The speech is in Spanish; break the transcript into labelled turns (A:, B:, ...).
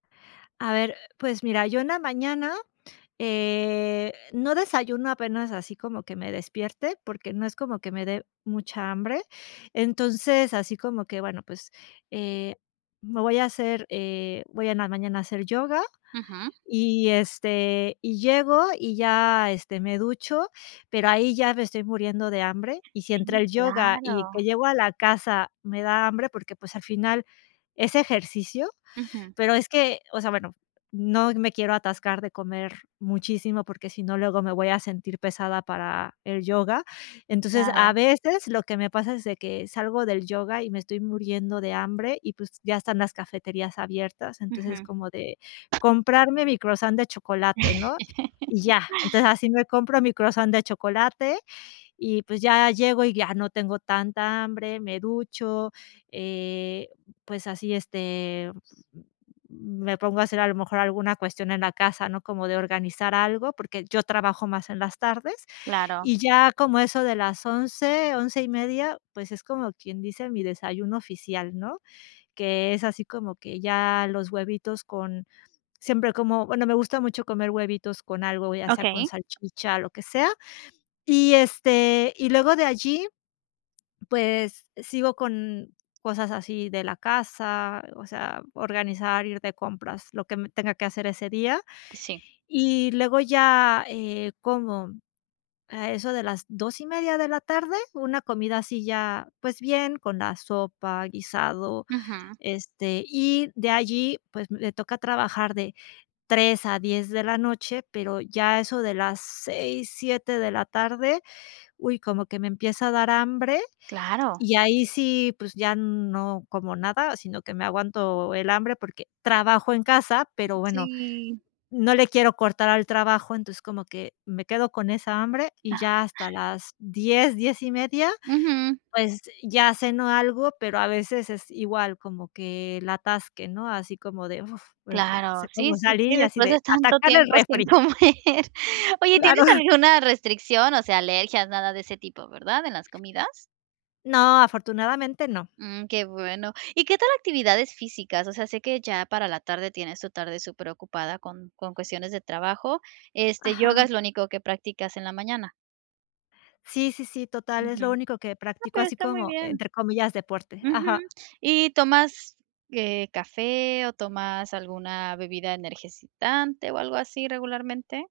A: A ver, pues mira, yo en la mañana, eh, no desayuno apenas así como que me despierte, porque no es como que me dé mucha hambre. Entonces, así como que, bueno, pues, eh, me voy a hacer, eh voy en la mañana a hacer yoga,
B: Ujú.
A: y, este, y llego, y ya, este, me ducho, pero ahí ya me estoy muriendo de hambre. Y si entre
B: Si,
A: el yoga, y
B: claro.
A: que llego a la casa me da hambre, porque, pues, al final, es ejercicio,
B: Ujú.
A: pero es que, o sea, bueno, no me quiero atascar de comer muchísimo, porque si no luego me voy a sentir pesada para el yoga. Entonces, a
B: Claro.
A: veces, lo que me pasa es de que salgo del yoga, y me estoy muriendo de hambre, y pues, ya están las cafeterías abiertas, entonces
B: Ujú.
A: como de comprarme mi croissant de chocolate, ¿no? Y ya. Entonces, así me compro mi croissant de chocolate, y pues, ya llego, y ya no tengo tanta hambre, me ducho, eh, pues así, este me pongo a hacer a lo mejor alguna cuestión en la casa, ¿no? Como de organizar algo, porque yo trabajo más en las tardes.
B: Claro.
A: Y ya como a eso de las 11, 11:30, pues, es como quien dice, mi desayuno oficial, ¿no? Que es así como que ya los huevitos con siempre como bueno, me gusta mucho comer huevitos con algo, ya sea con
B: Okey.
A: salchicha, lo que sea, y, este, y luego de allí, pues, sigo con cosas así de la casa, o sea, organizar, ir de compras, lo que me tenga que hacer ese día,
B: Sí.
A: y luego ya, eh, como, a eso de las 2:30 de la tarde, una comida así ya, pues, bien, con la sopa, guisado,
B: Ujú.
A: este, y de allí, pues, me toca trabajar de 3 a 10 de la noche, pero ya a eso de las 6, 7 de la tarde, uy, como que me empieza a dar hambre,
B: Claro.
A: y ahí sí, pues ya no como nada, sino que me aguanto el hambre, porque trabajo en casa, pero bueno,
B: Si.
A: no le quiero cortar al trabajo. Entonces como que me quedo con esa hambre, y ya hasta las 10, 10:30,
B: Ujú.
A: pues, ya ceno algo, pero a veces es igual, como que el atasque, ¿no? Así como de, uf,
B: Claro, sí,
A: cómo
B: sí, sí,
A: salí y así
B: después de
A: de,
B: tanto
A: atacar el
B: tiempo sin
A: refri.
B: comer.
A: Ay,
B: Oye,
A: claro.
B: ¿tienes alguna restricción? O sea, alergias, nada de ese tipo, ¿verdad? ¿En las comidas?
A: No, afortunadamente, no.
B: Mm, ¡qué bueno! Y, ¿qué tal actividades físicas? O sea, sé que ya para la tarde tienes tu tarde super ocupada con con cuestiones de trabajo. Este, ¿yoga
A: Ajá.
B: es lo único que prácticas en la mañana?
A: Sí, sí, sí, total,
B: Ujú.
A: es lo
B: No,
A: único que practico,
B: pero
A: así
B: está muy
A: como,
B: bien.
A: entre comillas, deporte,
B: Ujú.
A: ajá.
B: Y, ¿tomas, eh, café, o, tomas alguna bebida energizante, o, algo así regularmente?